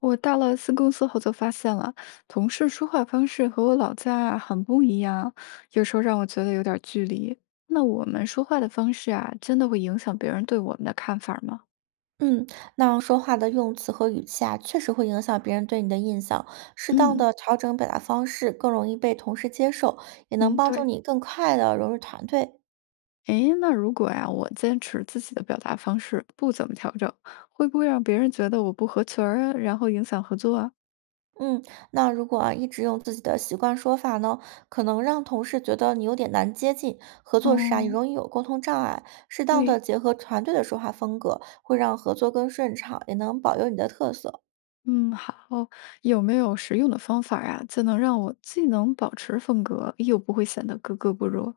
我到了新公司后就发现了，同事说话方式和我老家啊很不一样，有时候让我觉得有点距离。那我们说话的方式啊，真的会影响别人对我们的看法吗？嗯，那说话的用词和语气啊，确实会影响别人对你的印象。适当嗯，的调整表达方式，更容易被同事接受，也能嗯，帮助对。你更快的融入团队。诶，那如果呀，我坚持自己的表达方式，不怎么调整，会不会让别人觉得我不合群儿啊然后影响合作啊？嗯，那如果啊一直用自己的习惯说法呢，可能让同事觉得你有点难接近，合作时啊也嗯，容易有沟通障碍。适当的对，结合团队的说话风格，会让合作更顺畅，也能保留你的特色。嗯，好。有没有实用的方法呀，就能让我既能保持风格，又不会显得格格不入？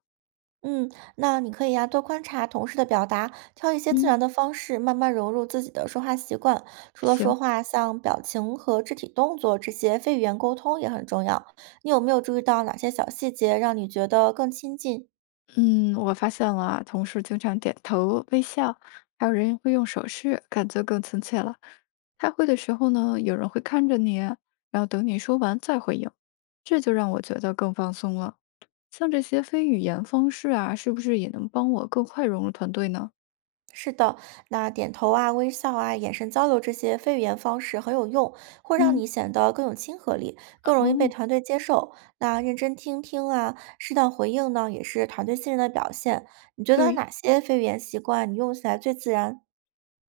嗯，那你可以呀、多观察同事的表达，挑一些自嗯。然的方式，慢慢融入自己的说话习惯。除了说行，话，像表情和肢体动作这些非语言沟通也很重要。你有没有注意到哪些小细节让你觉得更亲近？嗯，我发现了啊，同事经常点头微笑，还有人会用手势，感觉更亲切了。开会的时候呢，有人会看着你，然后等你说完再回应，这就让我觉得更放松了。像这些非语言方式啊，是不是也能帮我更快融入团队呢？是的，那点头啊、微笑啊、眼神交流这些非语言方式很有用，会让嗯，你显得更有亲和力，更容易被哦，团队接受。那认真听听啊，适当回应呢，也是团队信任的表现。你觉得对，哪些非语言习惯你用起来最自然？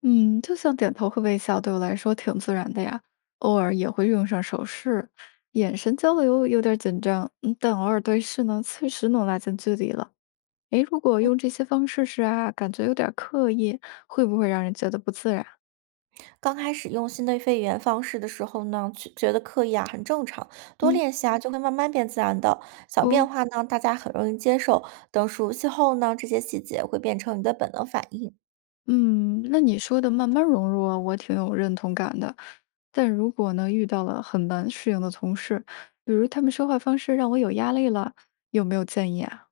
嗯，就像点头和微笑对我来说挺自然的呀，偶尔也会用上手势，眼神交流有点紧张，嗯，但偶尔对视呢，确实能拉近距离了。诶，如果用这些方式是啊，感觉有点刻意，会不会让人觉得不自然？刚开始用新的非语言方式的时候呢，去觉得刻意啊很正常，多嗯，练习啊就会慢慢变自然的。小变哦，化呢，大家很容易接受。等熟悉后呢，这些细节会变成你的本能反应。嗯，那你说的慢慢融入啊我挺有认同感的。但如果呢，遇到了很难适应的同事，比如他们说话方式让我有压力了，有没有建议啊？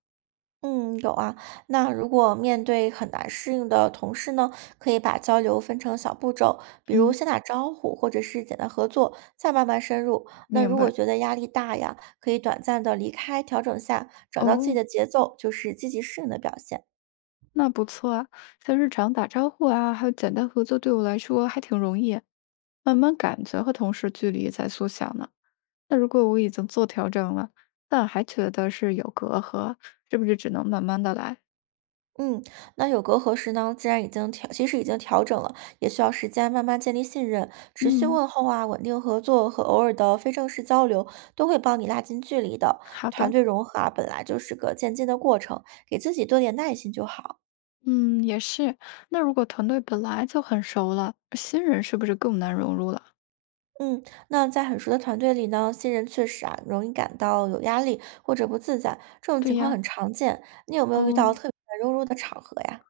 嗯，有啊。那如果面对很难适应的同事呢，可以把交流分成小步骤，比如嗯，先打招呼，或者是简单合作，再慢慢深入。那明如果白。觉得压力大呀，可以短暂的离开，调整下，找到自己哦。的节奏，就是积极适应的表现。那不错啊，像日常打招呼啊，还有简单合作，对我来说还挺容易，慢慢感觉和同事距离在缩小呢。那如果我已经做调整了，但还觉得是有隔阂，是不是只能慢慢的来？嗯，那有隔阂时呢，既然已经调，其实已经调整了，也需要时间慢慢建立信任。持续嗯，问候啊，稳定合作和偶尔的非正式交流，都会帮你拉近距离的。好团的，队融合啊，本来就是个渐进的过程，给自己多点耐心就好。嗯，也是。那如果团队本来就很熟了，新人是不是更难融入了？嗯，那在很熟的团队里呢，新人确实啊容易感到有压力或者不自在，这种对情况呀，很常见。你有没有遇哦，到特别软弱的场合呀？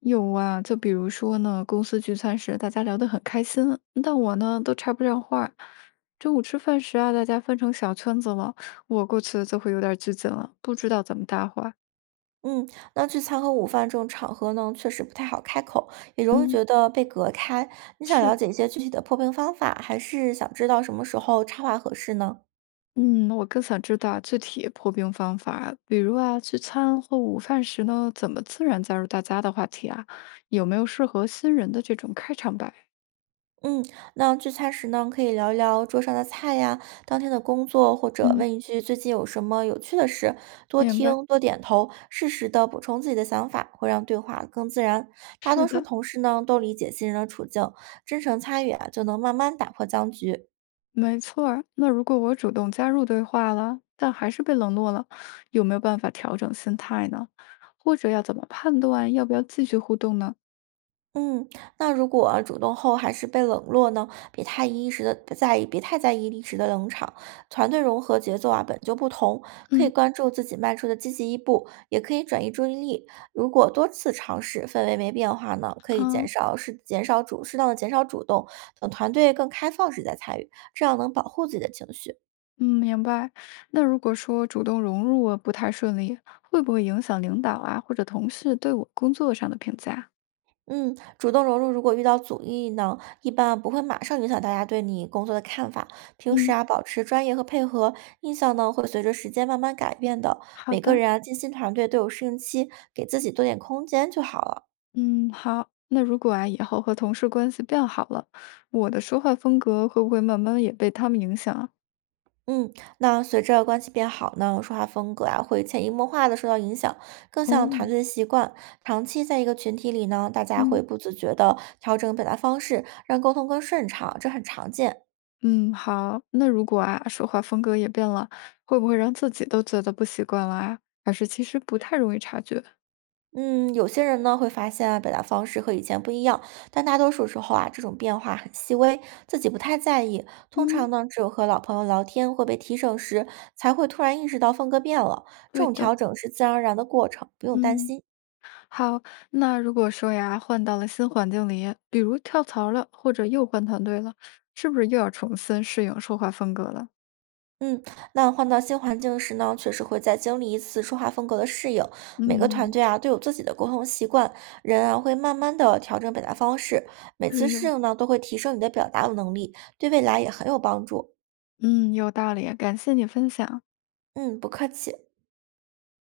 有啊，就比如说呢，公司聚餐时大家聊得很开心，但我呢都插不上话。中午吃饭时啊，大家分成小圈子了，我过去就会有点拘谨了，不知道怎么搭话。嗯，那聚餐和午饭这种场合呢，确实不太好开口，也容易嗯，觉得被隔开。你想了是，解一些具体的破冰方法，还是想知道什么时候插话合适呢？嗯，我更想知道具体破冰方法，比如啊，聚餐或午饭时呢，怎么自然加入大家的话题啊？有没有适合新人的这种开场白？嗯，那聚餐时呢，可以聊一聊桌上的菜呀，当天的工作，或者嗯。问一句最近有什么有趣的事，多明白，听多点头，适时的补充自己的想法，会让对话更自然。大是多数的。同事呢，都理解新人的处境，真诚参与啊，就能慢慢打破僵局。没错儿，那如果我主动加入对话了，但还是被冷落了，有没有办法调整心态呢？或者要怎么判断要不要继续互动呢？嗯，那如果啊主动后还是被冷落呢？别太一时的在意，别太在意一时的冷场。团队融合节奏啊本就不同，可以嗯关注自己迈出的积极一步，也可以转移注意力。如果多次尝试，氛围没变化呢，可以嗯减少是减少主适当的减少主动，等团队更开放时再参与，这样能保护自己的情绪。嗯，明白。那如果说主动融入啊不太顺利，会不会影响领导啊或者同事对我工作上的评价？嗯，主动融入，如果遇到阻力呢，一般不会马上影响大家对你工作的看法。平时嗯，啊，保持专业和配合，印象呢会随着时间慢慢改变的。好每个的。人啊，进新团队都有适应期，给自己多点空间就好了。嗯，好。那如果啊以后和同事关系变好了，我的说话风格会不会慢慢也被他们影响啊？嗯，那随着关系变好呢，说话风格啊会潜移默化的受到影响，更哦，像团队的习惯。长期在一个群体里呢，大家嗯。会不自觉的调整表达方式，让沟通更顺畅，这很常见。嗯，好。那如果啊，说话风格也变了，会不会让自己都觉得不习惯了啊？还是其实不太容易察觉？嗯，有些人呢会发现啊，表达方式和以前不一样，但大多数时候啊，这种变化很细微，自己不太在意。通嗯，常呢，只有和老朋友聊天或被提醒时，才会突然意识到风格变了。这对种的，调整是自然而然的过程，不用担嗯，心。好。那如果说呀，换到了新环境里，比如跳槽了，或者又换团队了，是不是又要重新适应说话风格了？嗯，那换到新环境时呢，确实会再经历一次说话风格的适应。每个团嗯，队啊都有自己的沟通习惯，人啊会慢慢的调整表达方式。每次对适哟。应呢，都会提升你的表达能力，对未来也很有帮助。嗯，有道理，感谢你分享。嗯，不客气。